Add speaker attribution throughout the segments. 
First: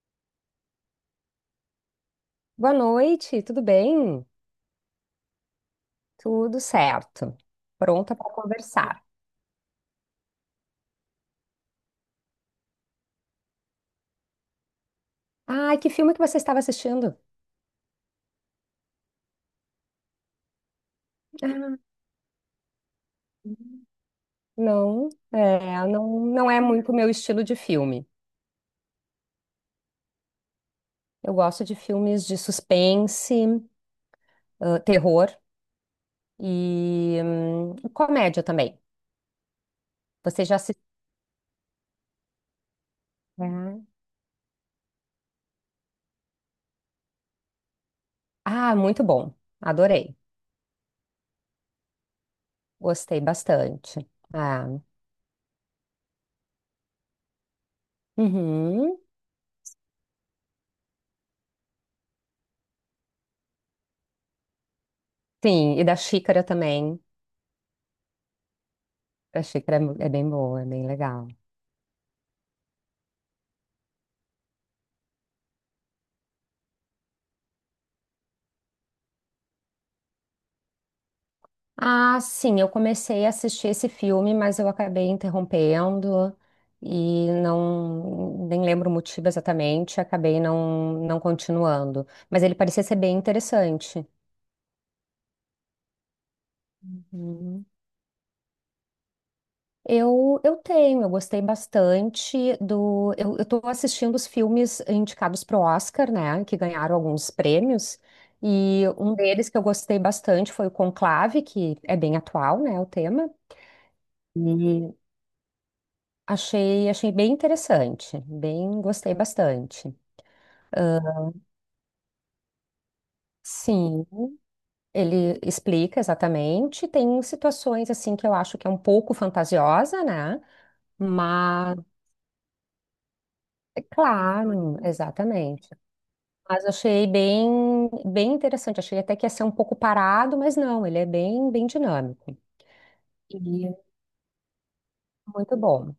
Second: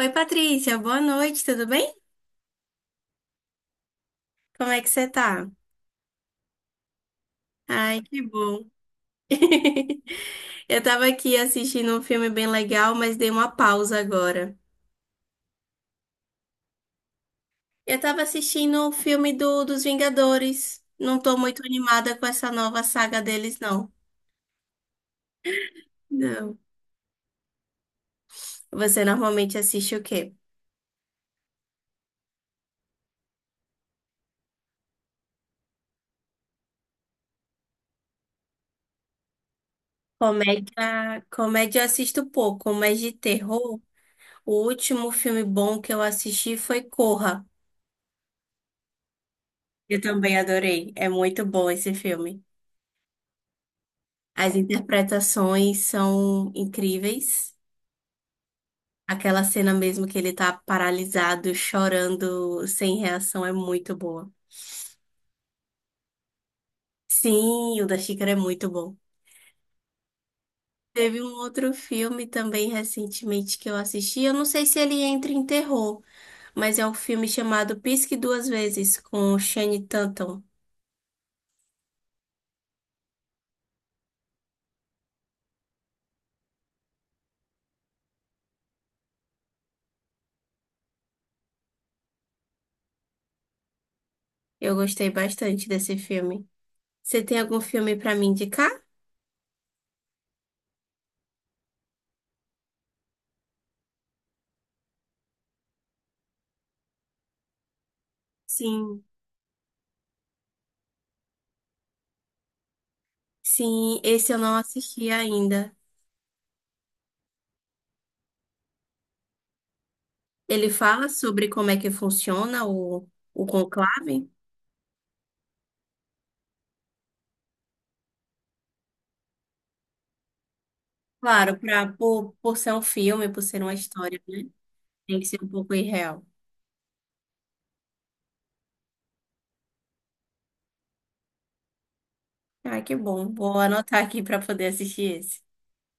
Speaker 1: Oi, Patrícia, boa noite, tudo bem?
Speaker 2: Boa noite, tudo bem?
Speaker 1: Como é que você tá?
Speaker 2: Tudo certo.
Speaker 1: Ai,
Speaker 2: Pronta
Speaker 1: que
Speaker 2: para
Speaker 1: bom.
Speaker 2: conversar.
Speaker 1: Eu tava aqui assistindo um filme bem legal, mas dei uma pausa agora.
Speaker 2: Ah, que filme que você estava assistindo?
Speaker 1: Eu tava assistindo o filme dos Vingadores. Não tô muito
Speaker 2: Ah,
Speaker 1: animada com essa nova saga deles, não.
Speaker 2: não, não, não
Speaker 1: Não.
Speaker 2: é muito o meu estilo de filme.
Speaker 1: Você normalmente assiste o quê?
Speaker 2: Eu gosto de filmes de suspense, ah, terror e comédia também. Você já assistiu?
Speaker 1: Comédia, comédia eu assisto pouco, mas de terror, o último filme bom que eu assisti foi Corra.
Speaker 2: Ah, muito bom.
Speaker 1: Eu
Speaker 2: Adorei.
Speaker 1: também adorei. É muito bom esse filme.
Speaker 2: Gostei bastante.
Speaker 1: As
Speaker 2: Ah,
Speaker 1: interpretações são incríveis.
Speaker 2: uhum.
Speaker 1: Aquela cena mesmo que ele tá paralisado, chorando, sem reação, é muito boa.
Speaker 2: Sim, e da Xícara também.
Speaker 1: Sim, o da Xícara é muito bom.
Speaker 2: A Xícara é bem boa, é bem
Speaker 1: Teve
Speaker 2: legal.
Speaker 1: um outro filme também recentemente que eu assisti. Eu não sei se ele entra em terror, mas é um filme chamado Pisque Duas Vezes, com Channing Tatum.
Speaker 2: Ah, sim, eu comecei a assistir esse filme, mas eu acabei interrompendo e não nem lembro o motivo exatamente, acabei não continuando. Mas ele parecia ser bem interessante.
Speaker 1: Eu gostei bastante desse filme. Você tem algum
Speaker 2: Uhum.
Speaker 1: filme pra me indicar?
Speaker 2: Eu tenho. Eu gostei bastante do. Eu tô assistindo os filmes indicados pro Oscar, né? Que ganharam alguns prêmios. E
Speaker 1: Sim.
Speaker 2: um deles que eu gostei bastante foi o Conclave, que é bem atual, né? O tema.
Speaker 1: Sim, esse eu não assisti ainda.
Speaker 2: Achei bem interessante, bem, gostei bastante.
Speaker 1: Ele fala sobre como é que funciona o
Speaker 2: Sim,
Speaker 1: conclave?
Speaker 2: ele explica exatamente. Tem situações assim que eu acho que é um pouco fantasiosa, né?
Speaker 1: Claro,
Speaker 2: Mas
Speaker 1: por ser um filme, por ser uma
Speaker 2: é
Speaker 1: história, né?
Speaker 2: claro,
Speaker 1: Tem que ser um
Speaker 2: exatamente.
Speaker 1: pouco irreal.
Speaker 2: Mas achei bem, bem interessante. Achei até que ia ser um pouco parado, mas não, ele é bem, bem dinâmico
Speaker 1: Ah, que bom. Vou
Speaker 2: e
Speaker 1: anotar aqui para poder assistir esse.
Speaker 2: muito bom.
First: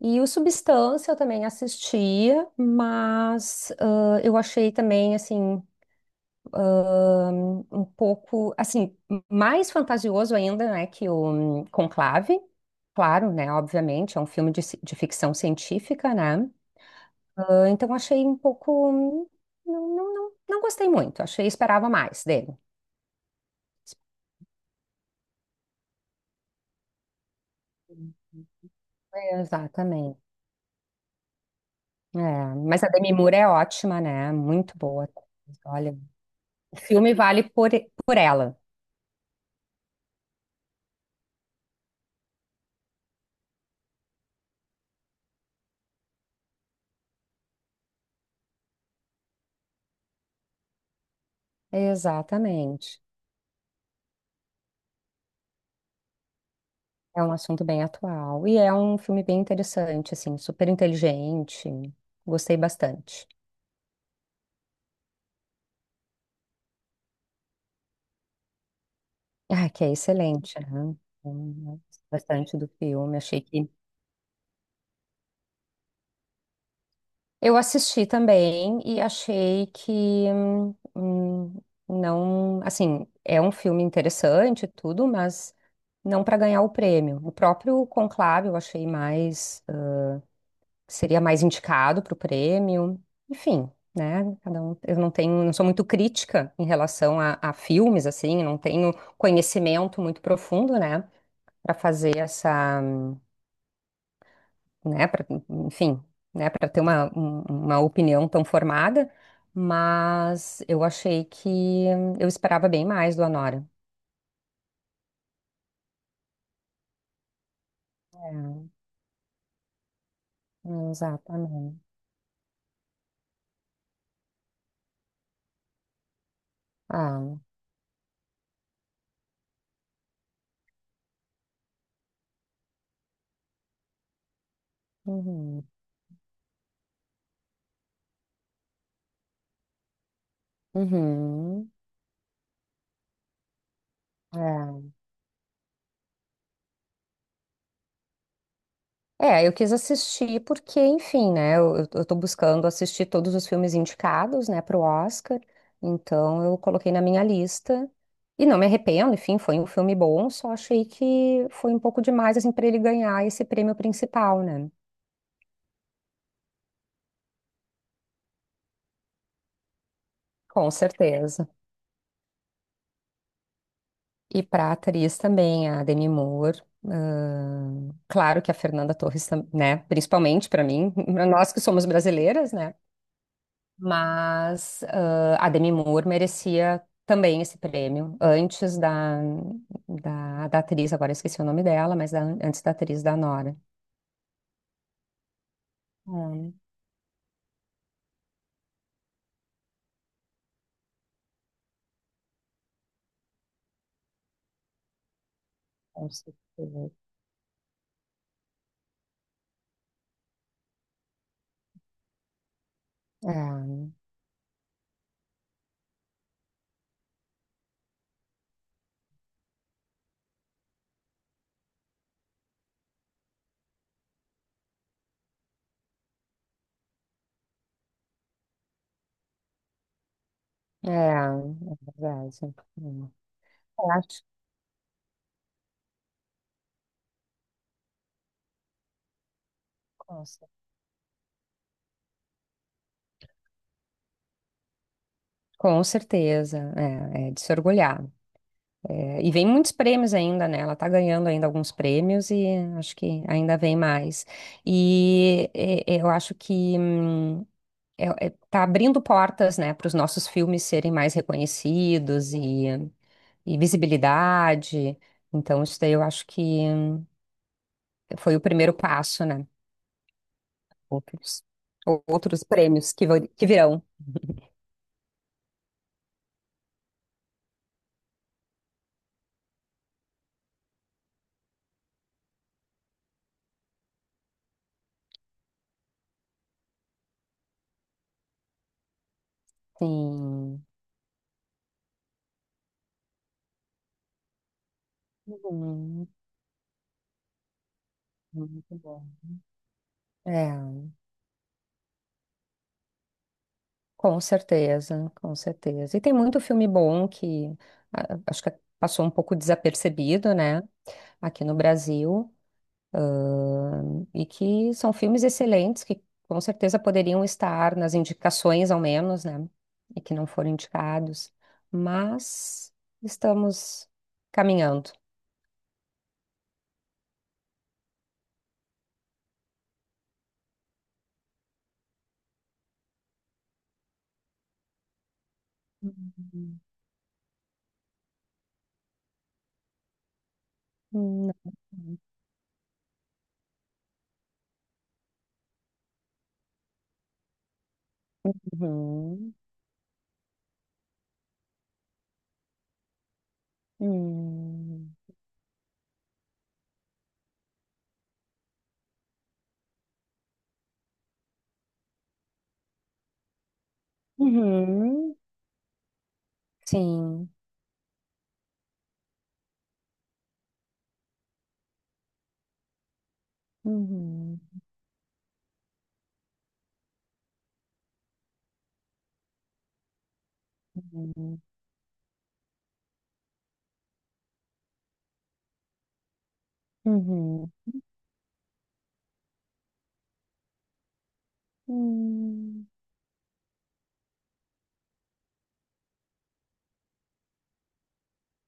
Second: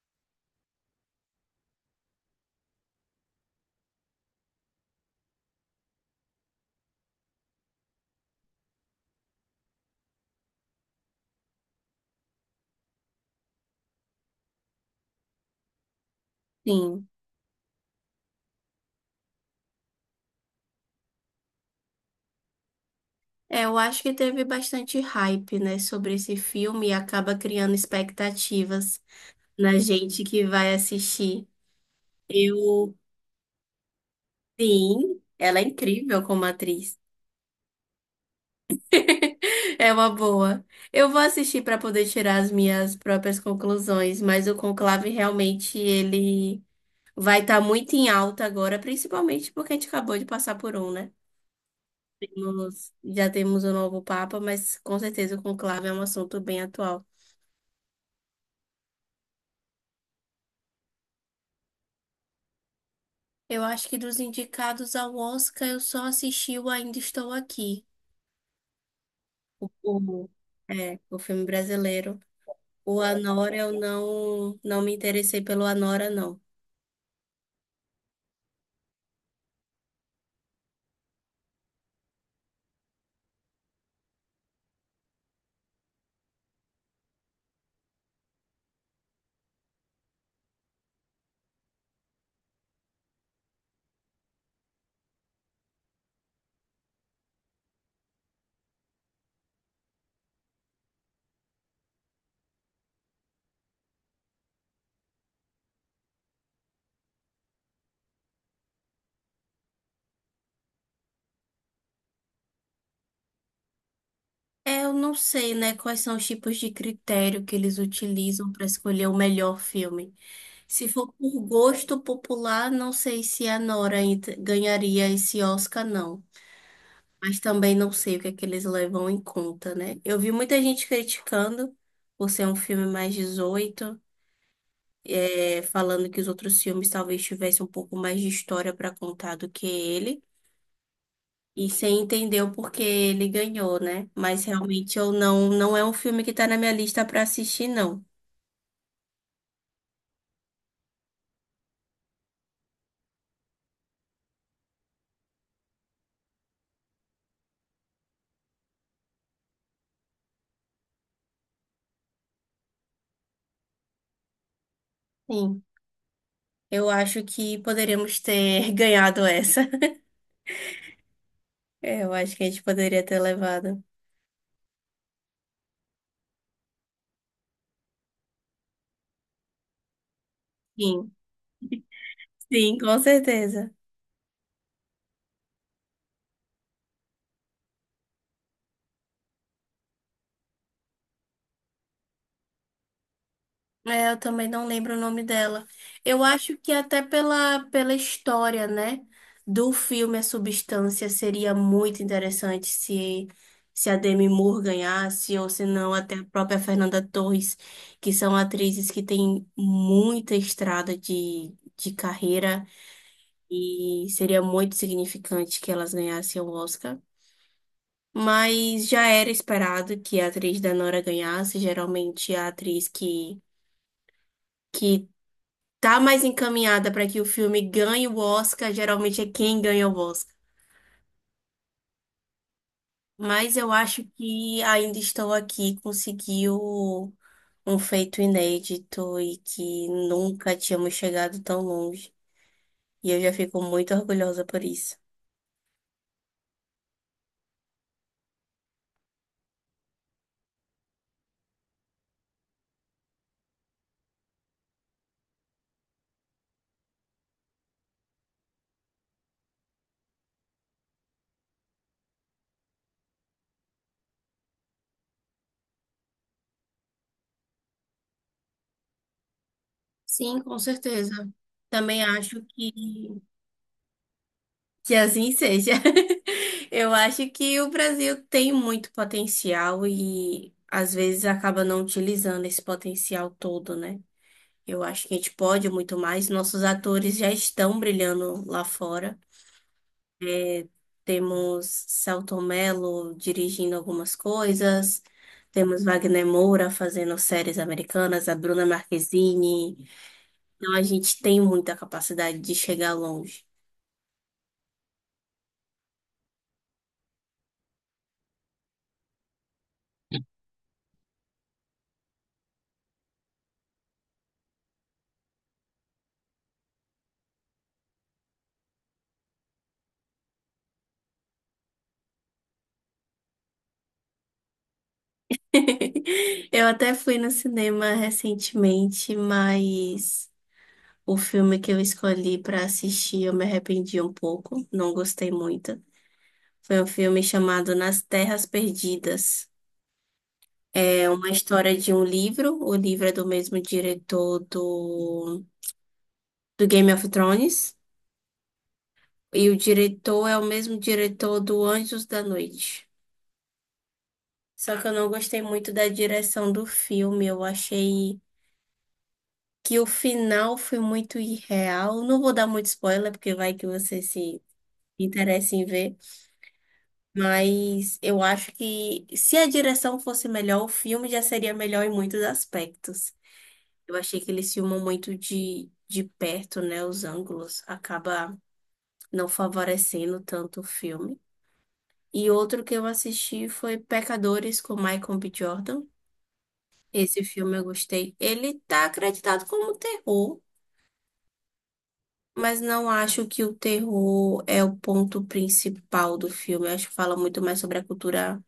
Speaker 2: E o Substância eu também assistia, mas ah, eu achei também assim um pouco, assim, mais fantasioso ainda, né, que o Conclave. Claro, né, obviamente, é um filme de ficção científica, né?
Speaker 1: Sim.
Speaker 2: Ah, então achei um pouco, não gostei muito, achei, esperava mais dele.
Speaker 1: É, eu acho que teve bastante hype, né, sobre esse filme e acaba criando expectativas
Speaker 2: É,
Speaker 1: na
Speaker 2: exatamente.
Speaker 1: gente que vai assistir.
Speaker 2: É, mas a
Speaker 1: Eu,
Speaker 2: Demi Moore é ótima, né? Muito boa.
Speaker 1: sim, ela é
Speaker 2: Olha,
Speaker 1: incrível como
Speaker 2: o
Speaker 1: atriz.
Speaker 2: filme vale por ela.
Speaker 1: É uma boa. Eu vou assistir para poder tirar as minhas próprias conclusões, mas o Conclave realmente ele vai estar muito em alta agora, principalmente porque a gente acabou de passar por um, né? Temos-
Speaker 2: Exatamente.
Speaker 1: já temos o novo Papa, mas com certeza o Conclave é um assunto bem atual.
Speaker 2: É um assunto bem atual e é um filme bem interessante, assim, super inteligente. Gostei bastante.
Speaker 1: Eu acho que dos indicados ao Oscar, eu só assisti o Ainda Estou Aqui, o,
Speaker 2: Ah, que é
Speaker 1: o-
Speaker 2: excelente, né?
Speaker 1: o filme
Speaker 2: Gostei
Speaker 1: brasileiro.
Speaker 2: bastante do
Speaker 1: O
Speaker 2: filme. Achei
Speaker 1: Anora,
Speaker 2: que
Speaker 1: eu não, não me interessei pelo Anora, não.
Speaker 2: eu assisti também e achei que hum, hum, não, assim, é um filme interessante e tudo, mas não para ganhar o prêmio. O próprio Conclave eu achei mais seria mais indicado para o prêmio. Enfim, né? Cada um, eu não tenho, não sou muito crítica em relação a filmes, assim, não tenho conhecimento muito profundo, né? Para fazer essa, né? Pra, enfim, né? Para ter uma opinião tão formada. Mas eu achei que eu esperava bem mais do Anora.
Speaker 1: É, eu não sei, né, quais são os tipos de critério que eles utilizam para
Speaker 2: É,
Speaker 1: escolher o melhor filme. Se for por
Speaker 2: exatamente.
Speaker 1: gosto popular, não sei se a Nora ent- ganharia esse Oscar, não.
Speaker 2: Ah,
Speaker 1: Mas também não sei o que é que eles levam em conta, né? Eu vi muita gente criticando por ser um filme mais 18
Speaker 2: uhum,
Speaker 1: falando que os outros filmes talvez tivessem um pouco mais de história para contar do que ele.
Speaker 2: uhum,
Speaker 1: E você entendeu porque ele ganhou, né? Mas
Speaker 2: é.
Speaker 1: realmente eu não, não é um filme que tá na minha lista pra assistir, não.
Speaker 2: É, eu quis assistir porque, enfim, né? Eu tô buscando assistir todos os filmes indicados, né, pro Oscar. Então eu coloquei na minha lista. E não me arrependo, enfim, foi um filme bom, só achei que foi um pouco demais, assim, para ele ganhar esse prêmio principal, né?
Speaker 1: Sim, eu acho que poderíamos ter ganhado essa.
Speaker 2: Com certeza.
Speaker 1: É, eu acho que a gente poderia ter levado.
Speaker 2: E para atriz também, a Demi Moore. Claro que a Fernanda Torres, né? Principalmente para mim,
Speaker 1: Sim,
Speaker 2: pra nós que somos brasileiras, né?
Speaker 1: sim, com certeza.
Speaker 2: Mas ah, a Demi Moore merecia também esse prêmio, antes da, da, da atriz, agora eu esqueci o nome dela, mas antes da atriz da Nora.
Speaker 1: É, eu também não lembro o nome dela. Eu
Speaker 2: Hum,
Speaker 1: acho que até pela, pela história, né, do filme A Substância seria muito interessante se se a Demi Moore ganhasse ou se não
Speaker 2: com
Speaker 1: até a própria
Speaker 2: certeza,
Speaker 1: Fernanda Torres, que são atrizes que têm muita estrada de carreira
Speaker 2: É,
Speaker 1: e seria muito significante que elas ganhassem o Oscar. Mas já era esperado que a atriz da Nora ganhasse, geralmente a atriz que tá mais encaminhada para que o filme ganhe o Oscar, geralmente é quem ganha o Oscar.
Speaker 2: é, verdade. Hum.
Speaker 1: Mas eu
Speaker 2: Eu
Speaker 1: acho
Speaker 2: acho.
Speaker 1: que Ainda Estou Aqui conseguiu um feito inédito e que
Speaker 2: Com cer-
Speaker 1: nunca tínhamos chegado tão longe. E eu já fico muito orgulhosa por isso.
Speaker 2: com certeza, é de se orgulhar. É, e vem muitos prêmios ainda, né? Ela tá ganhando ainda alguns prêmios e acho que ainda vem mais. E é, eu acho que. Tá abrindo portas, né, para os nossos filmes serem mais reconhecidos e visibilidade. Então, isso daí eu acho que foi o primeiro passo, né?
Speaker 1: Sim, com certeza.
Speaker 2: Outros,
Speaker 1: Também acho
Speaker 2: outros prêmios que, que virão.
Speaker 1: que assim seja. Eu acho que o Brasil tem muito potencial e às vezes acaba não utilizando esse potencial todo, né? Eu acho que a gente pode muito mais. Nossos atores já estão brilhando lá fora.
Speaker 2: Sim.
Speaker 1: Temos Selton Mello dirigindo algumas coisas. Temos
Speaker 2: Uhum.
Speaker 1: Wagner Moura fazendo séries americanas, a Bruna
Speaker 2: Muito bom.
Speaker 1: Marquezine. Então a
Speaker 2: É,
Speaker 1: gente tem muita capacidade de chegar longe.
Speaker 2: com certeza, com certeza. E tem muito filme bom que ah, acho que passou um pouco desapercebido, né, aqui no Brasil. E que são filmes excelentes que com certeza poderiam estar nas indicações, ao menos, né? E que não foram indicados. Mas estamos caminhando.
Speaker 1: Eu até fui no cinema recentemente, mas o filme que eu escolhi para assistir eu me arrependi um pouco, não gostei muito. Foi um filme chamado Nas Terras Perdidas. É uma
Speaker 2: Não.
Speaker 1: história de um livro. O livro é do mesmo diretor do Game of Thrones.
Speaker 2: Uhum.
Speaker 1: E o diretor é o mesmo diretor do Anjos da Noite. Só que eu
Speaker 2: Uhum.
Speaker 1: não gostei muito da direção do filme. Eu achei que o final foi muito irreal. Não vou dar muito spoiler, porque vai que você se
Speaker 2: Uhum.
Speaker 1: interessa em ver.
Speaker 2: Sim.
Speaker 1: Mas eu acho que se a direção fosse melhor, o filme já seria melhor em muitos aspectos. Eu achei que
Speaker 2: Uhum.
Speaker 1: eles filmam muito de perto, né? Os ângulos acaba não favorecendo tanto o filme.
Speaker 2: Uhum.
Speaker 1: E outro que eu assisti foi Pecadores com Michael B. Jordan. Esse
Speaker 2: Uhum.
Speaker 1: filme eu gostei. Ele tá acreditado como terror, mas
Speaker 2: Uhum.
Speaker 1: não acho que o terror é o ponto principal do filme. Eu acho que fala muito mais sobre a cultura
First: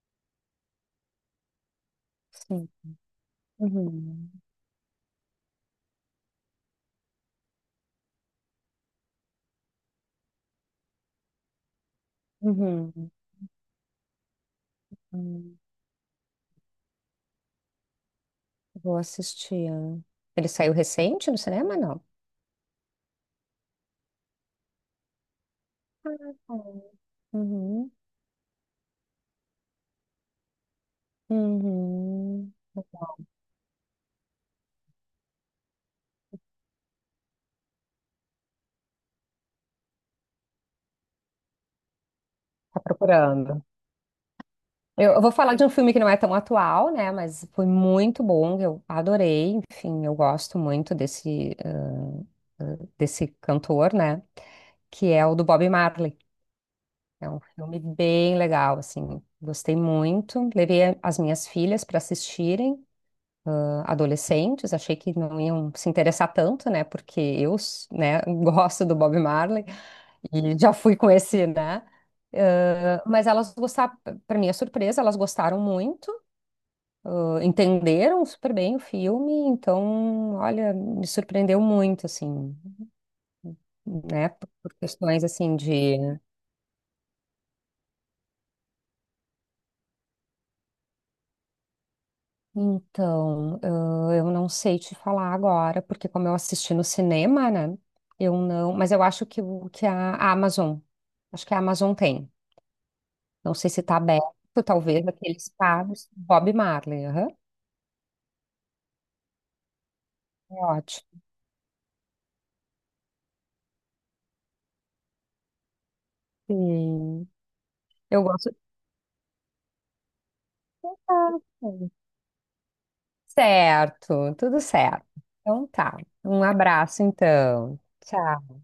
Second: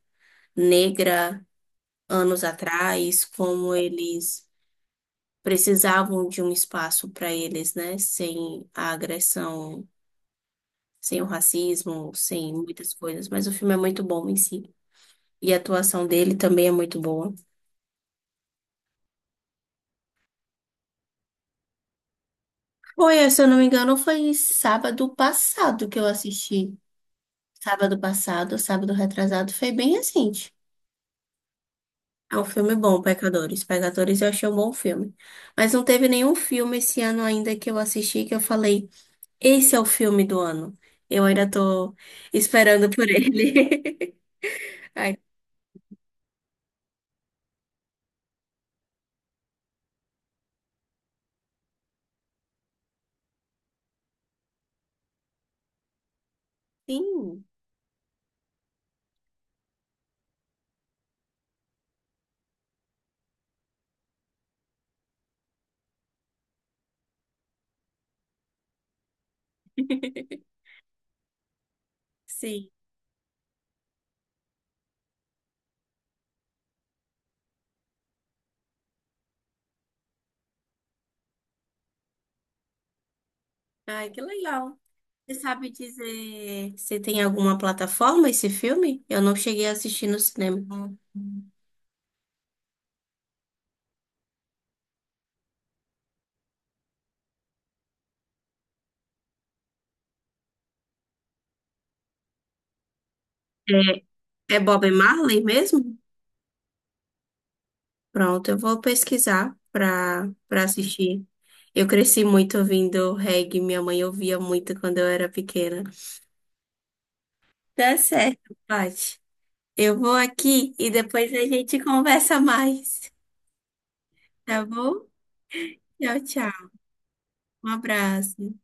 Speaker 1: negra anos
Speaker 2: Sim.
Speaker 1: atrás, como
Speaker 2: Uhum.
Speaker 1: eles precisavam de um espaço para eles, né? Sem a agressão sem o racismo, sem muitas
Speaker 2: Uhum.
Speaker 1: coisas, mas o filme é muito bom em si. E a
Speaker 2: Uhum.
Speaker 1: atuação dele também é muito boa.
Speaker 2: Vou assistir. Ele saiu recente no cinema, não?
Speaker 1: Foi, se eu não me engano, foi sábado passado que eu assisti.
Speaker 2: Uhum. Uhum.
Speaker 1: Sábado passado, sábado retrasado, foi bem recente. É um
Speaker 2: Uhum.
Speaker 1: filme bom, Pecadores. Pecadores eu achei um bom filme. Mas não teve nenhum filme esse ano ainda que eu assisti que eu falei, esse é o filme do ano. Eu ainda tô
Speaker 2: Tá
Speaker 1: esperando por
Speaker 2: procurando.
Speaker 1: ele.
Speaker 2: Eu,
Speaker 1: Ai,
Speaker 2: eu vou falar de um filme que não é tão atual, né? Mas foi muito bom, eu adorei. Enfim, eu gosto muito desse cantor, né? Que é o do Bob Marley. É um
Speaker 1: sim,
Speaker 2: filme bem legal, assim. Gostei muito. Levei as minhas filhas para assistirem, ah, adolescentes. Achei que não iam se interessar tanto, né? Porque eu, né, gosto do Bob Marley e já fui com esse, né?
Speaker 1: sim.
Speaker 2: Mas elas gostaram, para minha surpresa, elas gostaram muito, entenderam super bem o filme, então, olha, me surpreendeu muito, assim,
Speaker 1: Ai, que
Speaker 2: né? Por
Speaker 1: legal.
Speaker 2: questões
Speaker 1: Você
Speaker 2: assim
Speaker 1: sabe
Speaker 2: de.
Speaker 1: dizer se tem alguma plataforma esse filme? Eu não cheguei a assistir no cinema.
Speaker 2: Então, eu não sei te falar agora, porque como eu assisti no cinema, né? Eu não. Mas eu acho que, que a Amazon, acho que a Amazon tem. Não sei se está
Speaker 1: É, é
Speaker 2: aberto,
Speaker 1: Bob
Speaker 2: talvez,
Speaker 1: Marley
Speaker 2: aqueles
Speaker 1: mesmo?
Speaker 2: pagos. Bob Marley, aham.
Speaker 1: Pronto, eu vou pesquisar
Speaker 2: É
Speaker 1: pra
Speaker 2: ótimo.
Speaker 1: assistir. Eu cresci muito ouvindo reggae, minha mãe ouvia muito quando eu era pequena.
Speaker 2: Sim.
Speaker 1: Tá
Speaker 2: Eu
Speaker 1: certo,
Speaker 2: gosto.
Speaker 1: Paty. Eu vou aqui e depois a gente conversa mais,
Speaker 2: Certo, tudo
Speaker 1: tá bom?
Speaker 2: certo. Então tá.
Speaker 1: Tchau,
Speaker 2: Um
Speaker 1: tchau.
Speaker 2: abraço
Speaker 1: Um
Speaker 2: então. Tchau.
Speaker 1: abraço.